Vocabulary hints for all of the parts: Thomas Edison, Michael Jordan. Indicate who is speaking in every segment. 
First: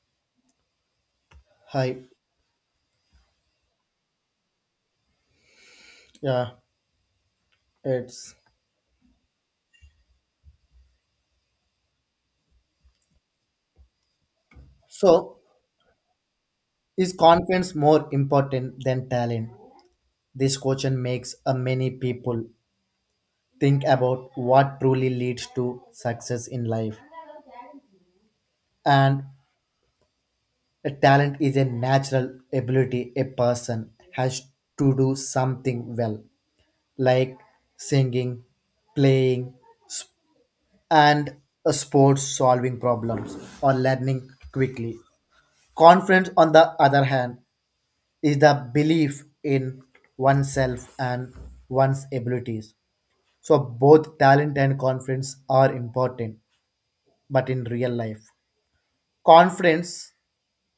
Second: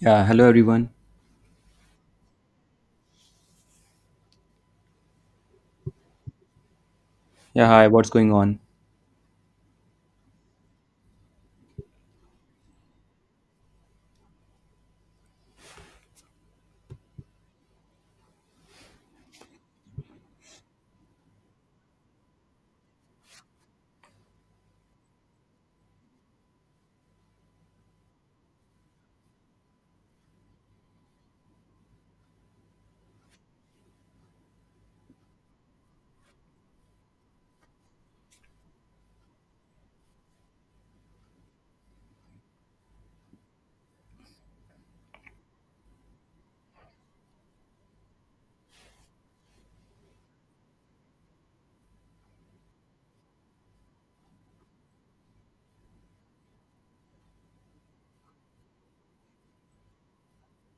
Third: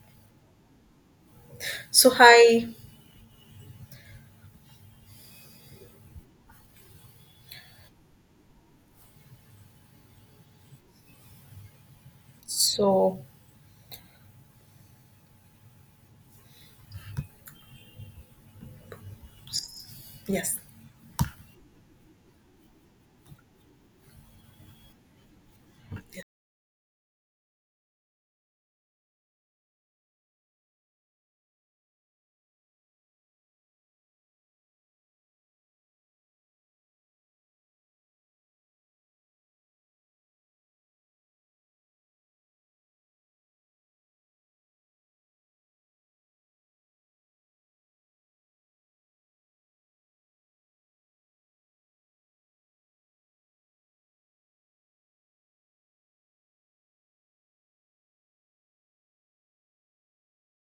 Speaker 1: Yeah, hello everyone.
Speaker 2: Hi,
Speaker 3: So hi.
Speaker 2: yeah,
Speaker 1: Yeah, hi, what's going
Speaker 2: it's
Speaker 1: on?
Speaker 3: So
Speaker 2: so is confidence more important than talent? This
Speaker 3: yes.
Speaker 2: question makes a many people think about what truly leads to success in life. And a talent is a natural ability a person has to do something well, like singing, playing, and a sports solving problems or learning quickly. Confidence, on the other hand, is the belief in oneself and one's abilities. So both talent and confidence are important, but in real life, confidence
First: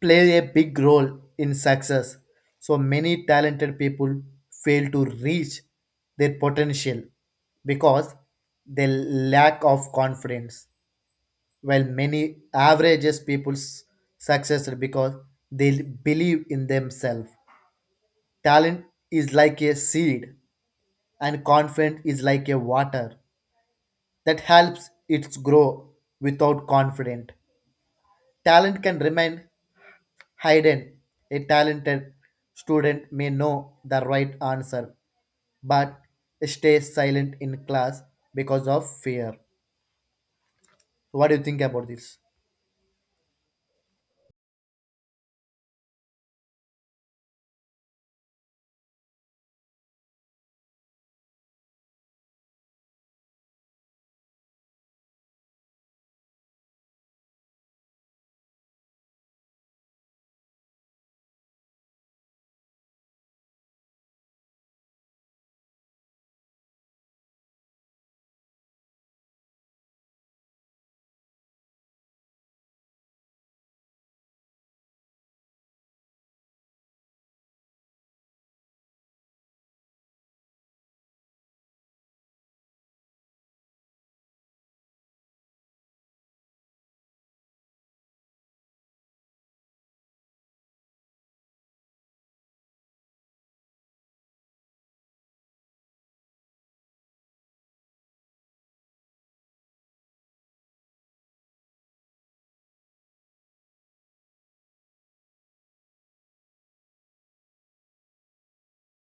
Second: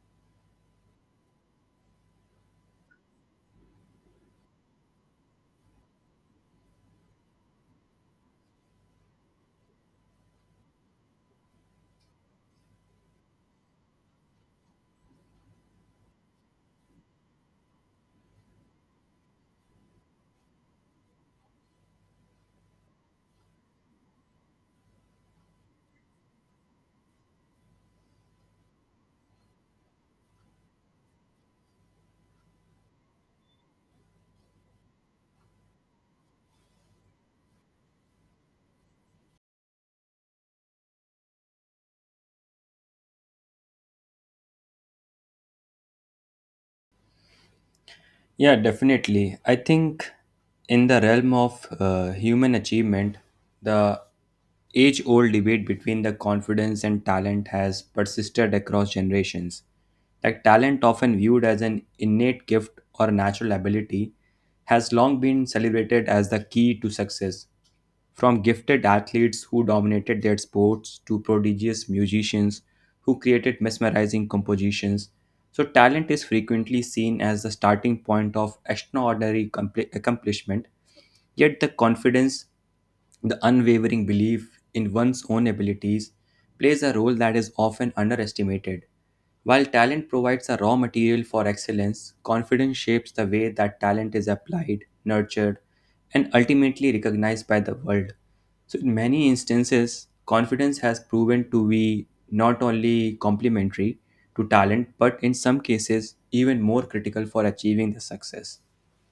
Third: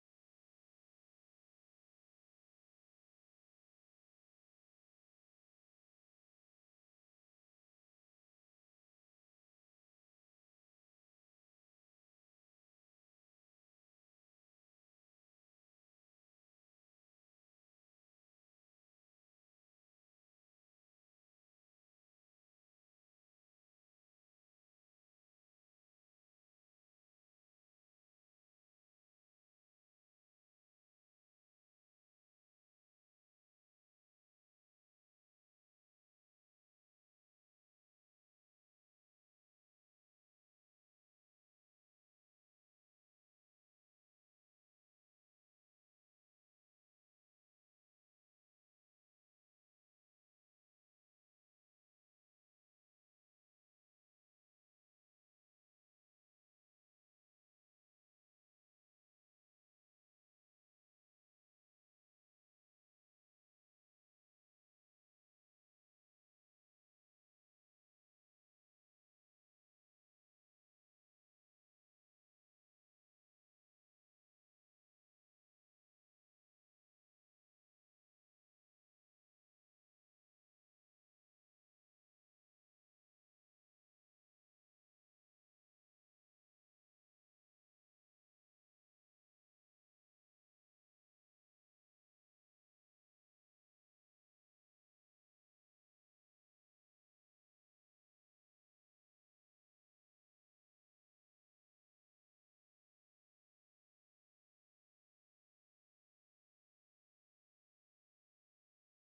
Speaker 2: plays a big role in success. So many talented people fail to reach their potential because they lack of confidence. While many averages people's success because they believe in themselves. Talent is like a seed and confident is like a water that helps it grow without confident, talent can remain hidden. A talented student may know the right answer but stays silent in class because of fear. What do you think about this?
Speaker 1: Yeah, definitely. I think in the realm of human achievement, the age old debate between the confidence and talent has persisted across generations. Like talent, often viewed as an innate gift or natural ability, has long been celebrated as the key to success. From gifted athletes who dominated their sports to prodigious musicians who created mesmerizing compositions. So, talent is frequently seen as the starting point of extraordinary accomplishment, yet, the confidence, the unwavering belief in one's own abilities plays a role that is often underestimated. While talent provides a raw material for excellence, confidence shapes the way that talent is applied, nurtured, and ultimately recognized by the world. So, in many instances, confidence has proven to be not only complementary to talent, but in some cases, even more critical for achieving the success.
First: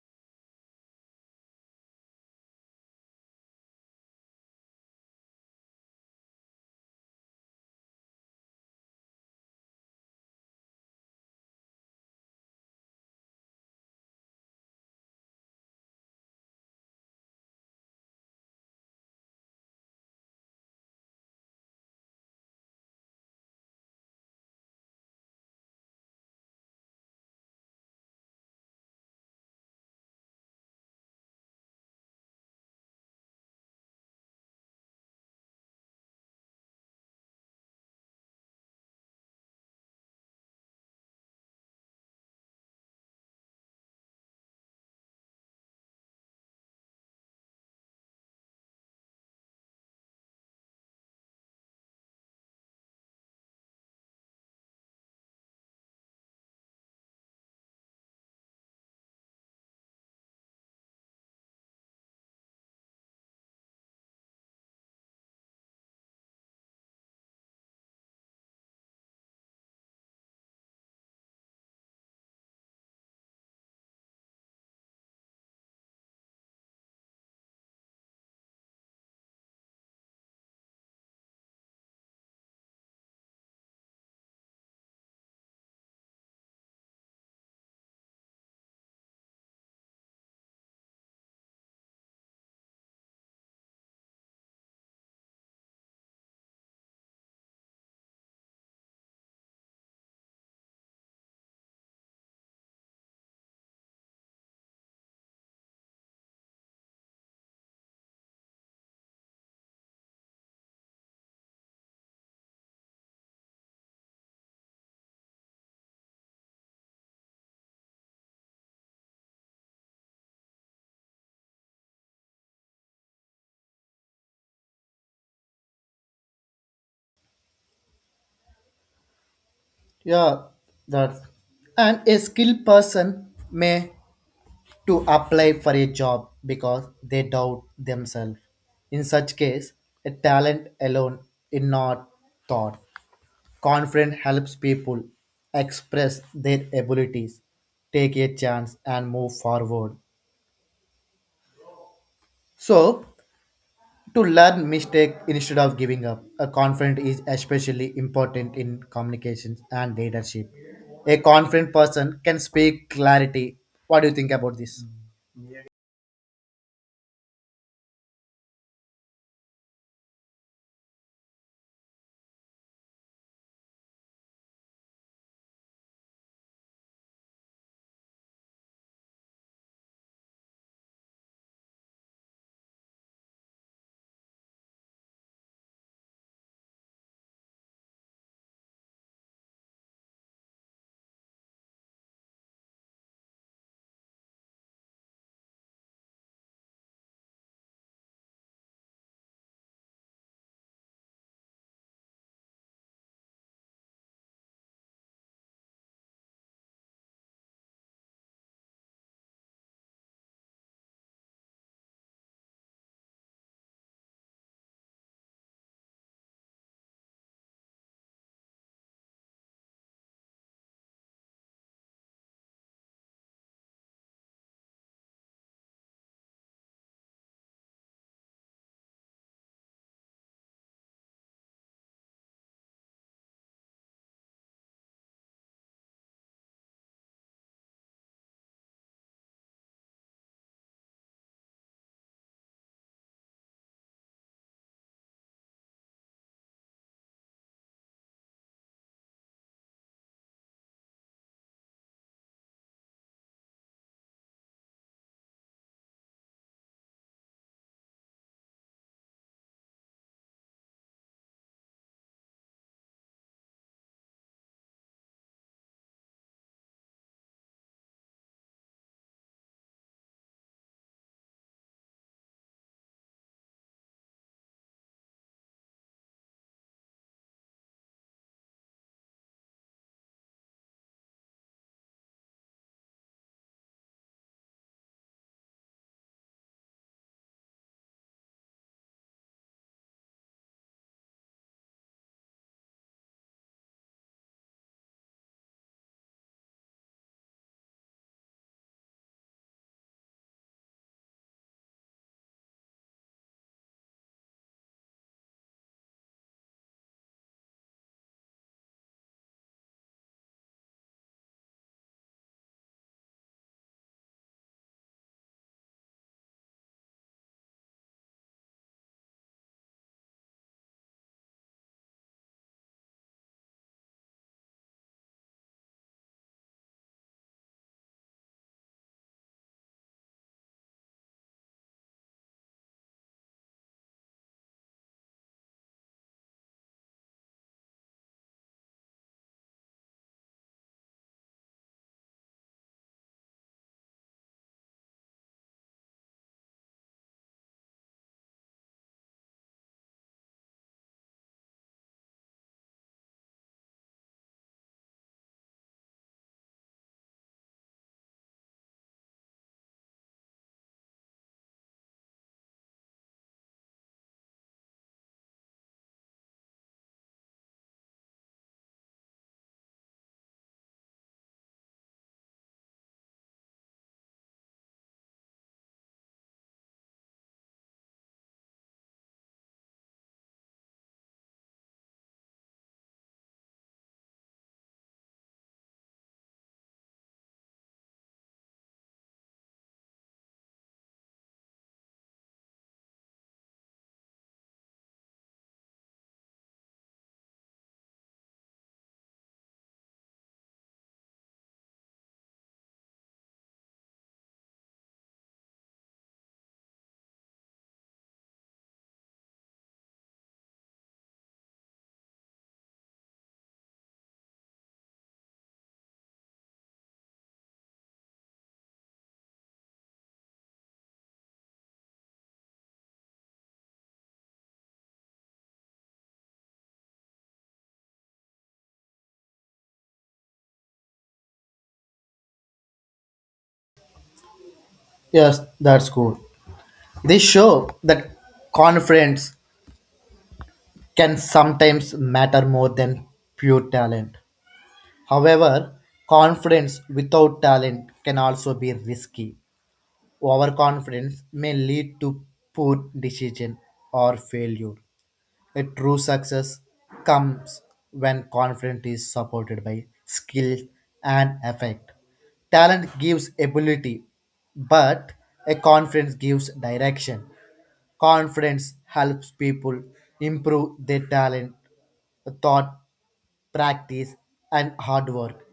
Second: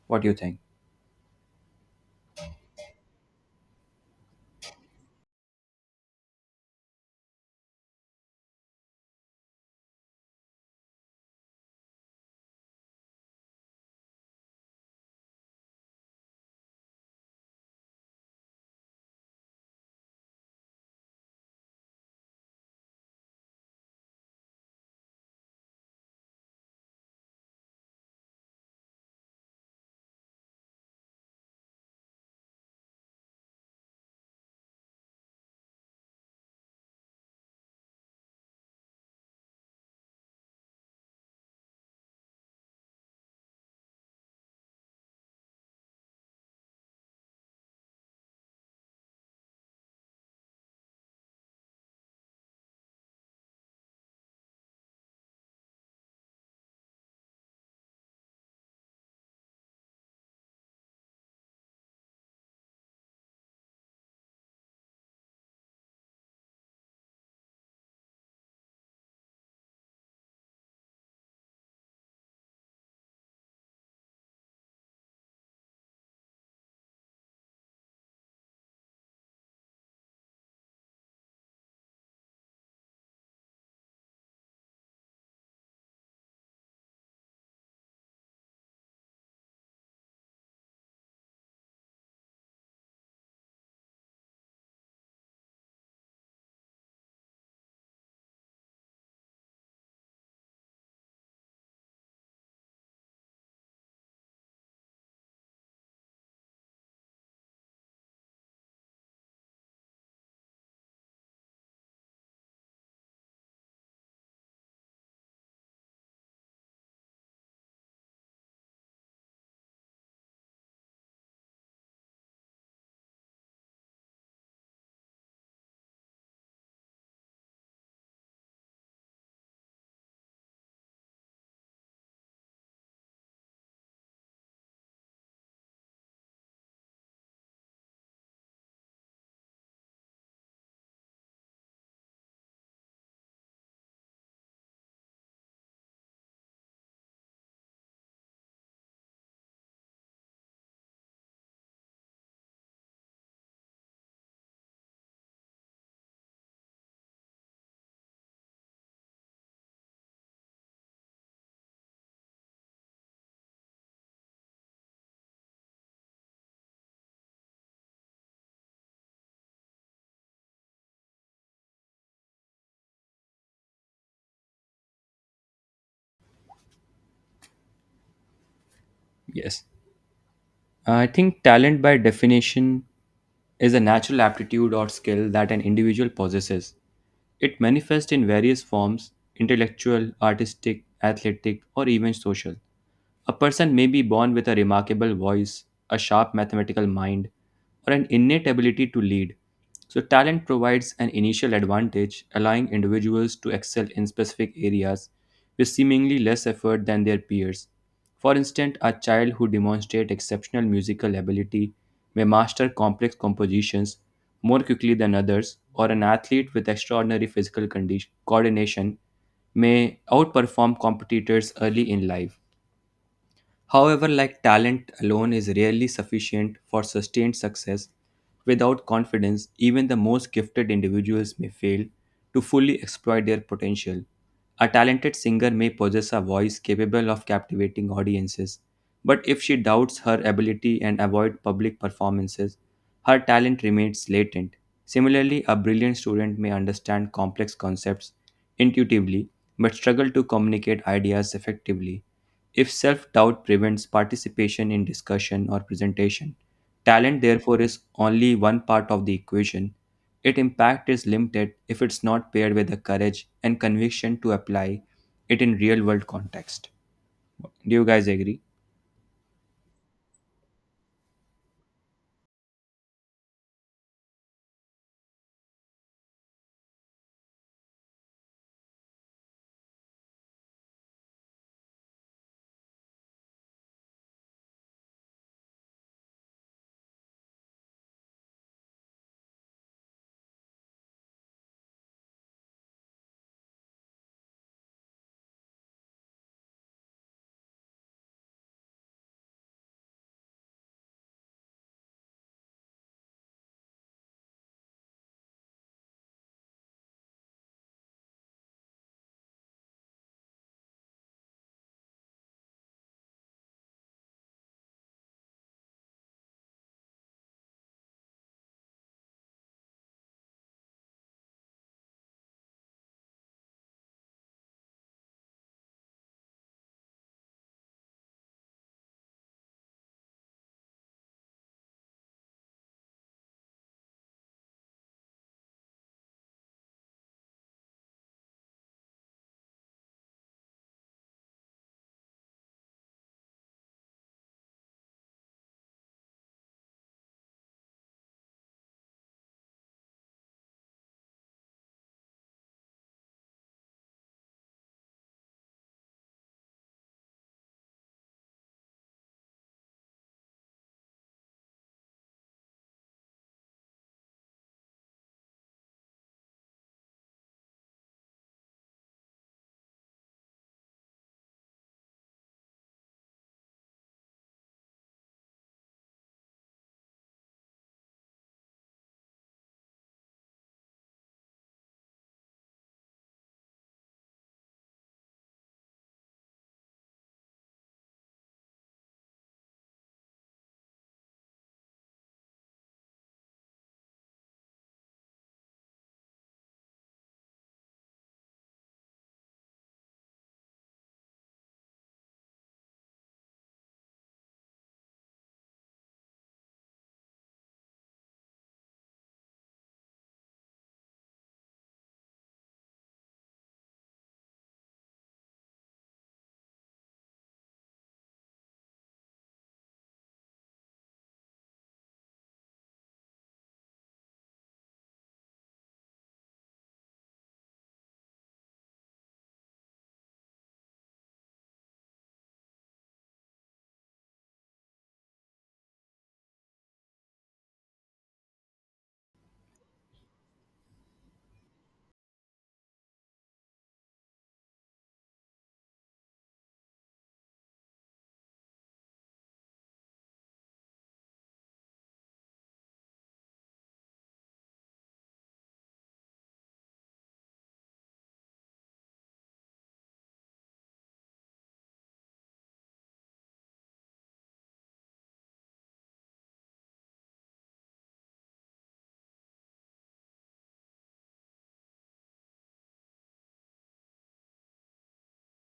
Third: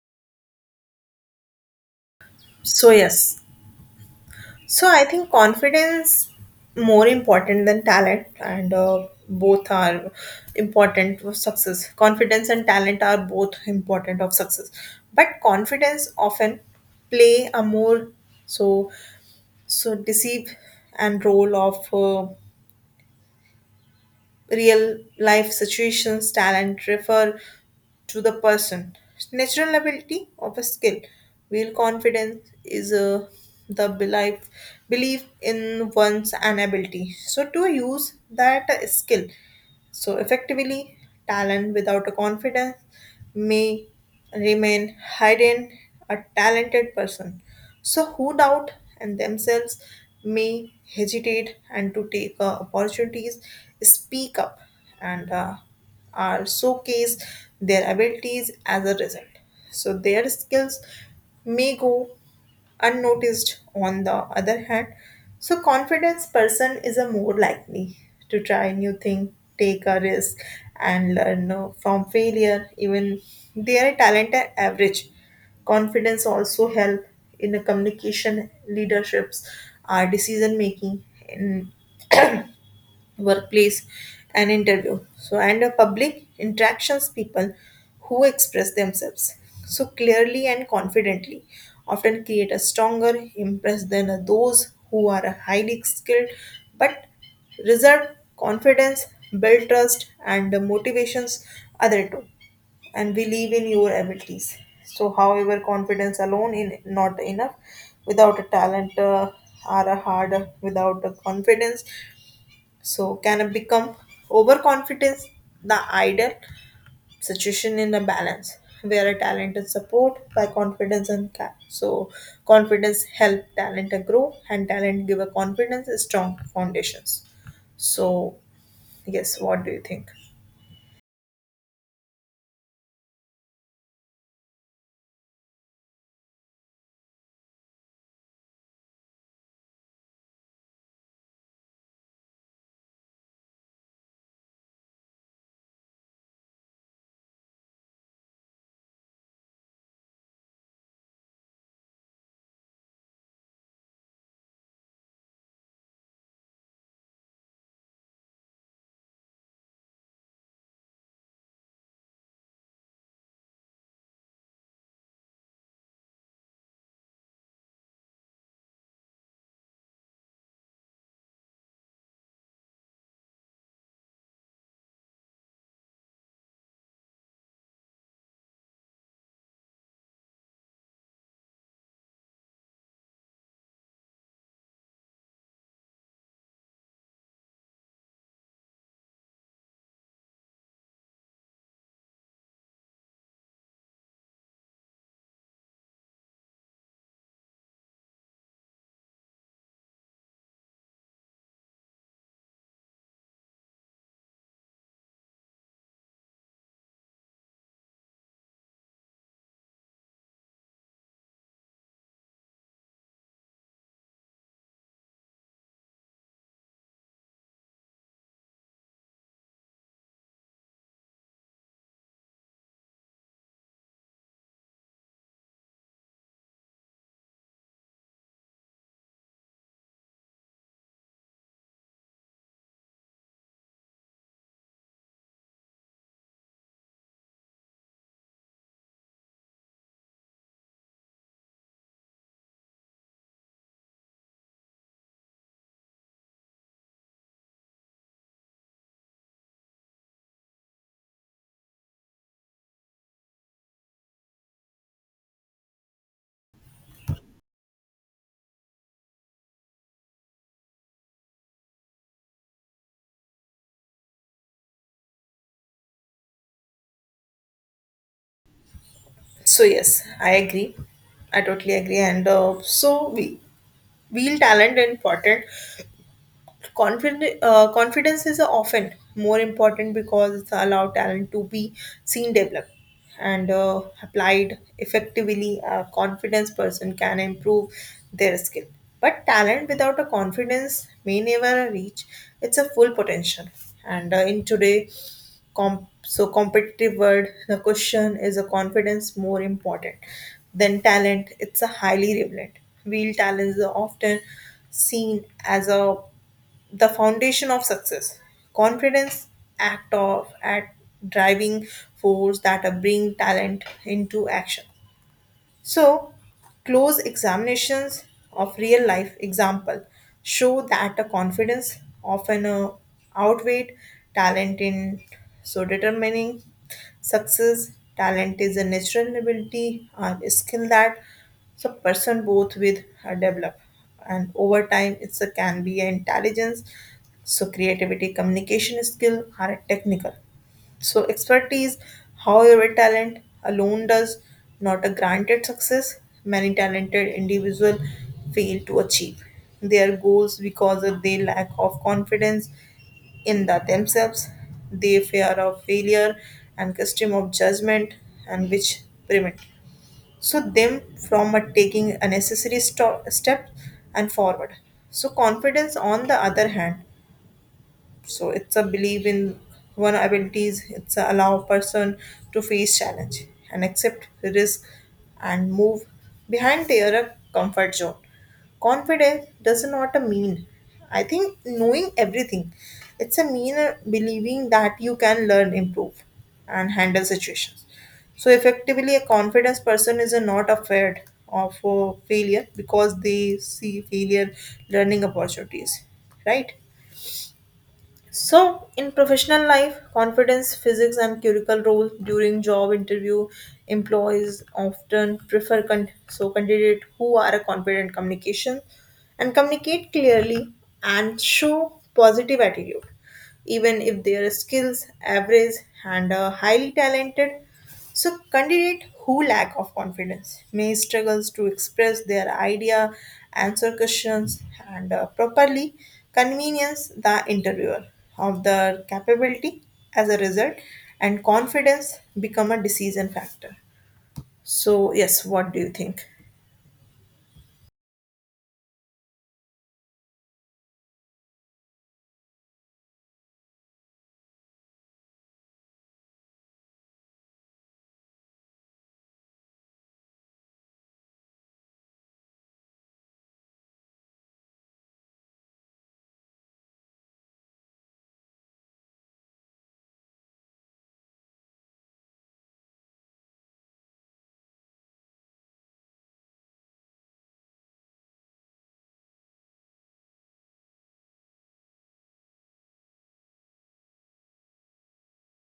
Speaker 1: What do you think?
Speaker 3: So yes. So I think confidence more important than talent, and both are important for success. Confidence and talent are both important of success, but confidence often play a more so so deceive and role of real life situations talent refer to the person natural ability of a skill real confidence is the belief in one's an ability so to use that skill so, effectively, talent without a confidence may remain hidden a talented person. So, who doubt and themselves may hesitate and to take opportunities, speak up, and are showcase their abilities as a result. So, their skills may go unnoticed on the other hand so confidence person is a more likely to try new thing take a risk and learn from failure even they are talented average confidence also help in the communication leaderships our decision making in workplace and interview so and a public interactions people who express themselves so clearly and confidently often create a stronger impress than those who are highly skilled but reserved confidence build trust and motivations other two and believe in your abilities. So, however, confidence alone is not enough. Without a talent or a hard without a confidence, so can it become overconfidence the ideal situation in a balance where a talent is support by confidence and so confidence help talent grow and talent give a confidence a strong foundations. So yes, what do you think?
Speaker 2: Yeah, that. And a skilled person may to apply for a job because they doubt themselves. In such case, a talent alone is not thought. Confidence helps people express their abilities, take a chance, and move forward. So, to learn mistake instead of giving up, a confident is especially important in communications and leadership. A confident person can speak clarity. What do you think about this?
Speaker 1: Yes. I think talent, by definition, is a natural aptitude or skill that an individual possesses. It manifests in various forms intellectual, artistic, athletic, or even social. A person may be born with a remarkable voice, a sharp mathematical mind, or an innate ability to lead. So, talent provides an initial advantage, allowing individuals to excel in specific areas with seemingly less effort than their peers. For instance, a child who demonstrates exceptional musical ability may master complex compositions more quickly than others, or an athlete with extraordinary physical condition, coordination may outperform competitors early in life. However, like talent alone is rarely sufficient for sustained success. Without confidence, even the most gifted individuals may fail to fully exploit their potential. A talented singer may possess a voice capable of captivating audiences, but if she doubts her ability and avoids public performances, her talent remains latent. Similarly, a brilliant student may understand complex concepts intuitively but struggle to communicate ideas effectively. If self doubt prevents participation in discussion or presentation, talent therefore is only one part of the equation. Its impact is limited if it's not paired with the courage and conviction to apply it in real world context. Do you guys agree?
Speaker 3: So yes, I agree. I totally agree. And so we, real talent is important confidence is often more important because it's allow talent to be seen, developed, and applied effectively. A confidence person can improve their skill, but talent without a confidence may never reach its a full potential. And in today, so competitive world, the question is a confidence more important than talent. It's a highly relevant. Real talent is often seen as a the foundation of success. Confidence act of at driving force that bring talent into action. So, close examinations of real life example show that a confidence often outweighed talent in so determining success. Talent is a natural ability or a skill that so person both with develop and over time it's a can be an intelligence so creativity communication skill are technical so, expertise, however, talent alone does not a granted success. Many talented individuals fail to achieve their goals because of their lack of confidence in the themselves, their fear of failure and custom of judgment, and which prevent so them from a taking a necessary step and forward. So confidence, on the other hand so it's a belief in one abilities it's a allow person to face challenge and accept risk and move behind their comfort zone confidence does not a mean I think knowing everything it's a mean believing that you can learn improve and handle situations so effectively a confidence person is not afraid of failure because they see failure learning opportunities right so, in professional life, confidence, physics, and curricular roles during job interview, employees often prefer so candidate who are a confident communication and communicate clearly and show positive attitude even if their skills average and are highly talented. So candidate who lack of confidence may struggles to express their idea, answer questions, and properly convenience the interviewer of their capability. As a result, and confidence become a decision factor. So yes,
Speaker 2: Yes,
Speaker 3: what do you
Speaker 2: that's
Speaker 3: think?
Speaker 2: cool. They show that confidence can sometimes matter more than pure talent. However, confidence without talent can also be risky. Overconfidence may lead to poor decision or failure. A true success comes when confidence is supported by skill and effect. Talent gives ability, but a confidence gives direction. Confidence helps people improve their talent, thought, practice, and hard work.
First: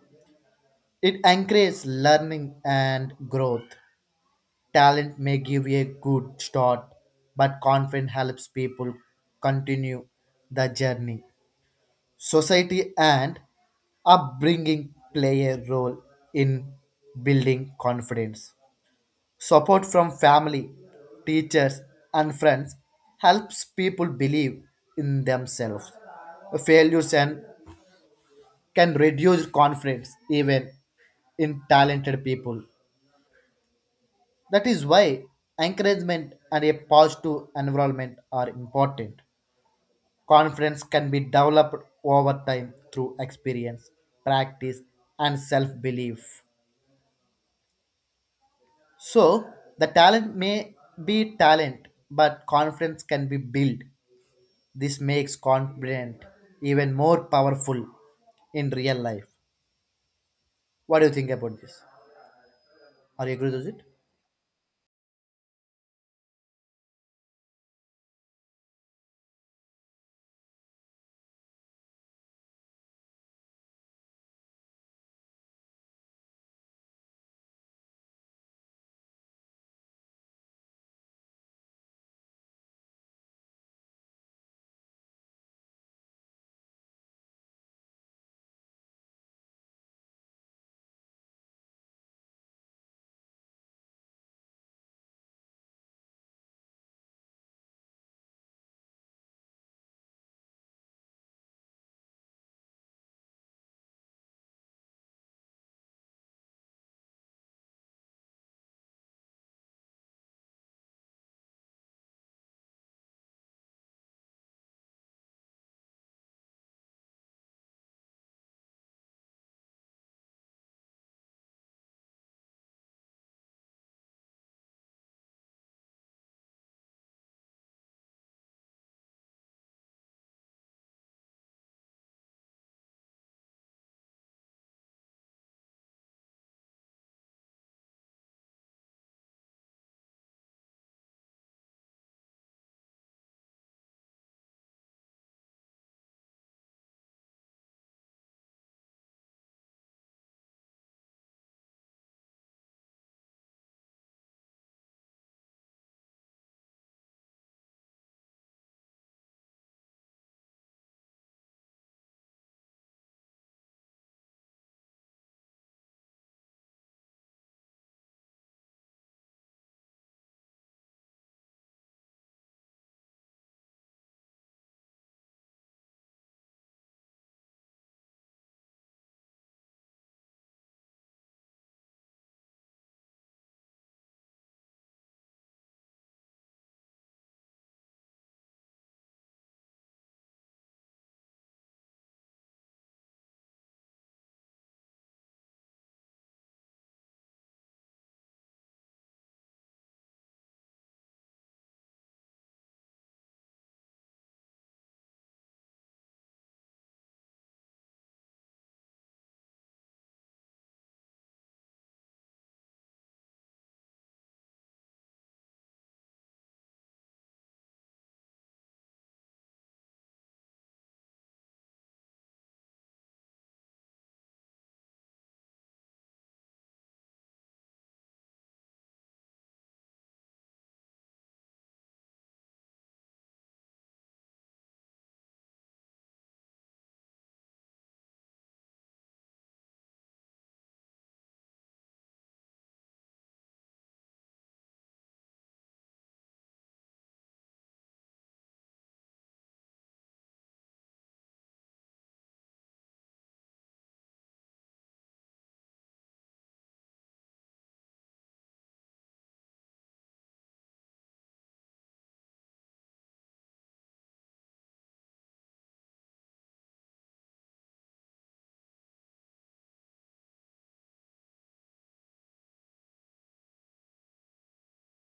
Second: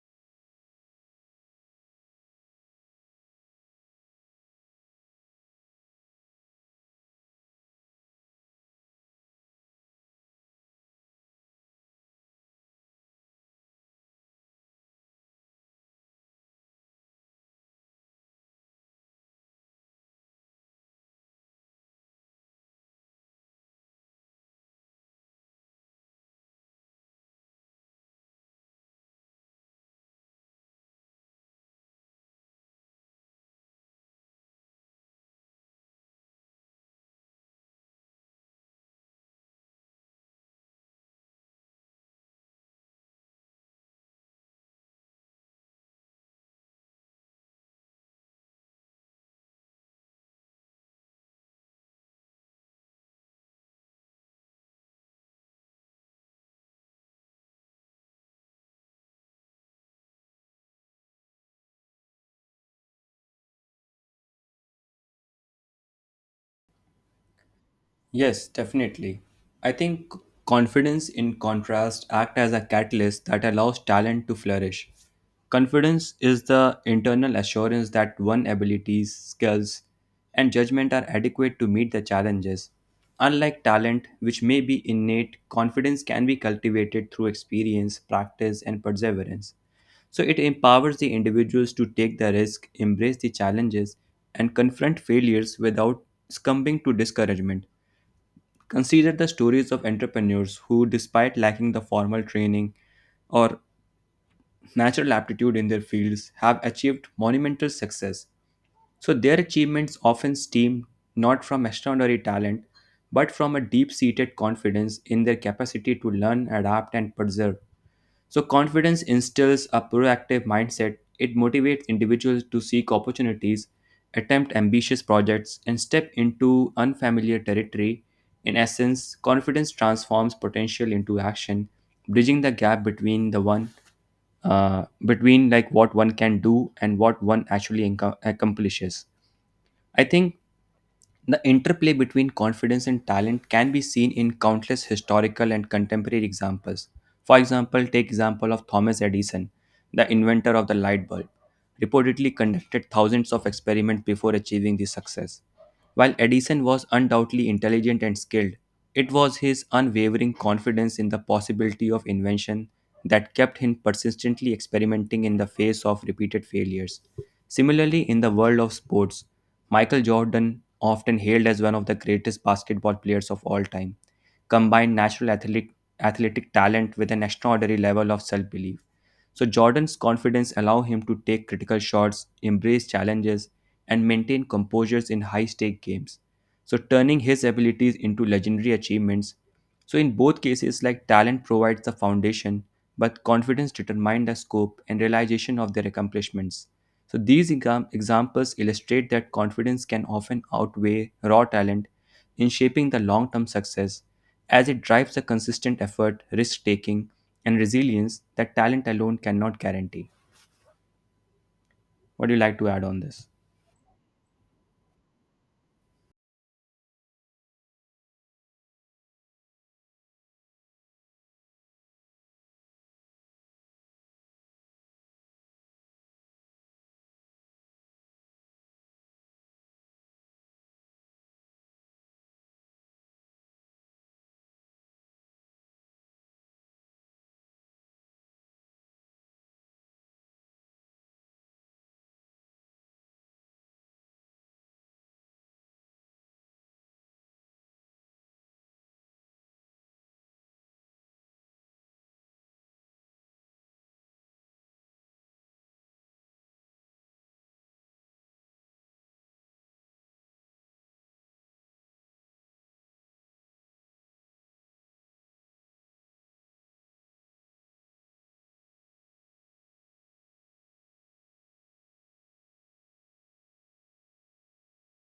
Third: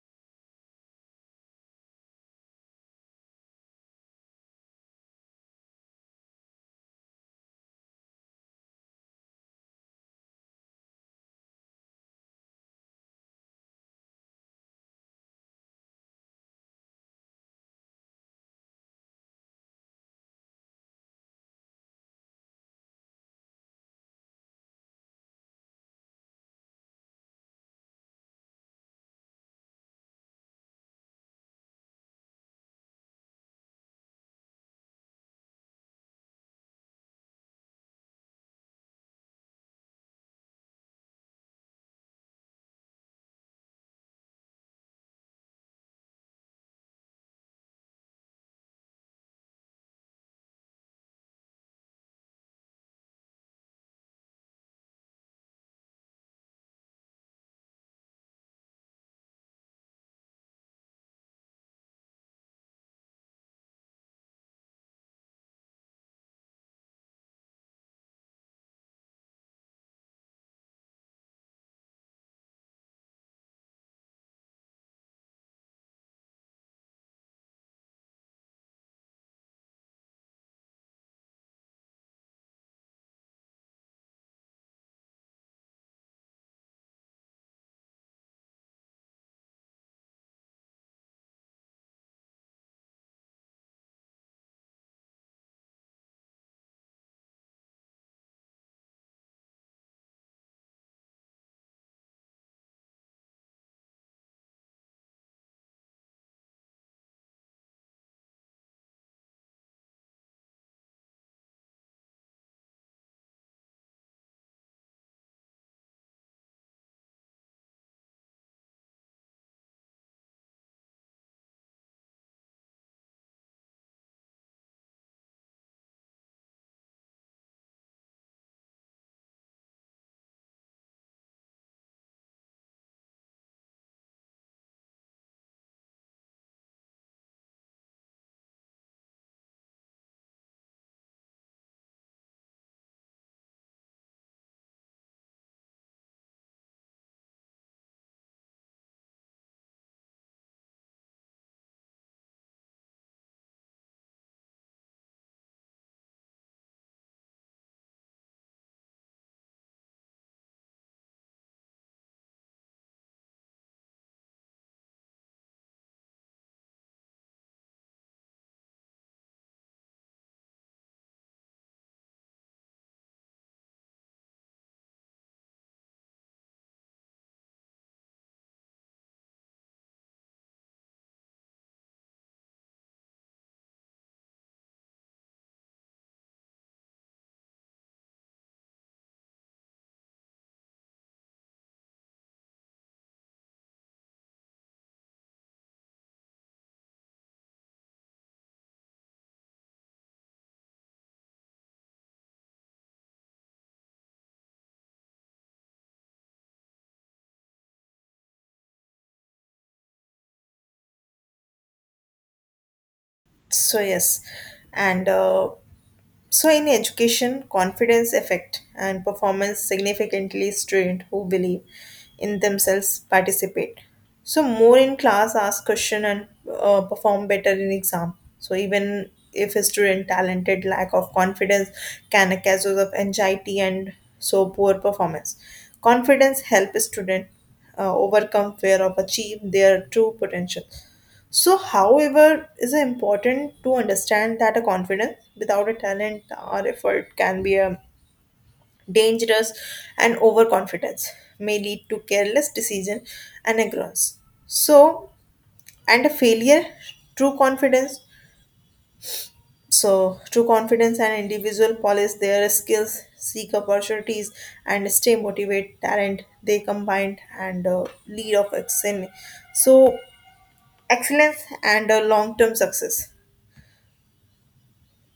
Speaker 2: It encourages learning and growth. Talent may give a good start, but confidence helps people continue the journey. Society and upbringing play a role in building confidence. Support from family, teachers, and friends helps people believe in themselves. Failures and can reduce confidence even in talented people. That is why encouragement and a positive environment are important. Confidence can be developed over time through experience, practice, and self belief. So, the talent may be talent, but confidence can be built. This makes confident even more powerful in real life. What do you think about this? Are you agree with it?
Speaker 1: Yes, definitely. I think confidence, in contrast, act as a catalyst that allows talent to flourish. Confidence is the internal assurance that one's abilities, skills, and judgment are adequate to meet the challenges. Unlike talent, which may be innate, confidence can be cultivated through experience, practice, and perseverance. So it empowers the individuals to take the risk, embrace the challenges, and confront failures without succumbing to discouragement. Consider the stories of entrepreneurs who, despite lacking the formal training or natural aptitude in their fields, have achieved monumental success. So, their achievements often stem not from extraordinary talent, but from a deep seated confidence in their capacity to learn, adapt, and persevere. So, confidence instills a proactive mindset. It motivates individuals to seek opportunities, attempt ambitious projects, and step into unfamiliar territory. In essence, confidence transforms potential into action, bridging the gap between the one between like what one can do and what one actually accomplishes. I think the interplay between confidence and talent can be seen in countless historical and contemporary examples. For example, take example of Thomas Edison, the inventor of the light bulb, reportedly conducted thousands of experiments before achieving this success. While Edison was undoubtedly intelligent and skilled, it was his unwavering confidence in the possibility of invention that kept him persistently experimenting in the face of repeated failures. Similarly, in the world of sports, Michael Jordan, often hailed as one of the greatest basketball players of all time, combined natural athletic talent with an extraordinary level of self belief. So, Jordan's confidence allowed him to take critical shots, embrace challenges, and maintain composures in high stake games. So, turning his abilities into legendary achievements, so in both cases, like talent provides the foundation, but confidence determines the scope and realization of their accomplishments. So these examples illustrate that confidence can often outweigh raw talent in shaping the long-term success, as it drives the consistent effort, risk-taking, and resilience that talent alone cannot guarantee. What do you like to add on this?
Speaker 3: So yes, and so, in education, confidence effect and performance significantly strained who believe in themselves participate. So, more in class, ask question and perform better in exam. So, even if a student talented, lack of confidence can a causes of anxiety and so poor performance. Confidence help student overcome fear of achieve their true potential. So, however, is it important to understand that a confidence without a talent or effort can be a dangerous and overconfidence may lead to careless decision and ignorance. So, and a failure, true confidence. So, true confidence and individual polish their skills, seek opportunities, and stay motivated. Talent they combined and lead of excellence. So, excellence and long-term success.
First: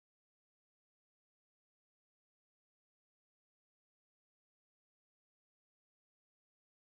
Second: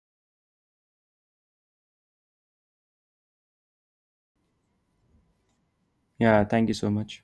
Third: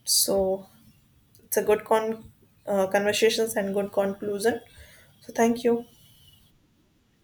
Speaker 3: So it's a good conversations and good conclusion so thank you.
Speaker 1: Yeah, thank you so much.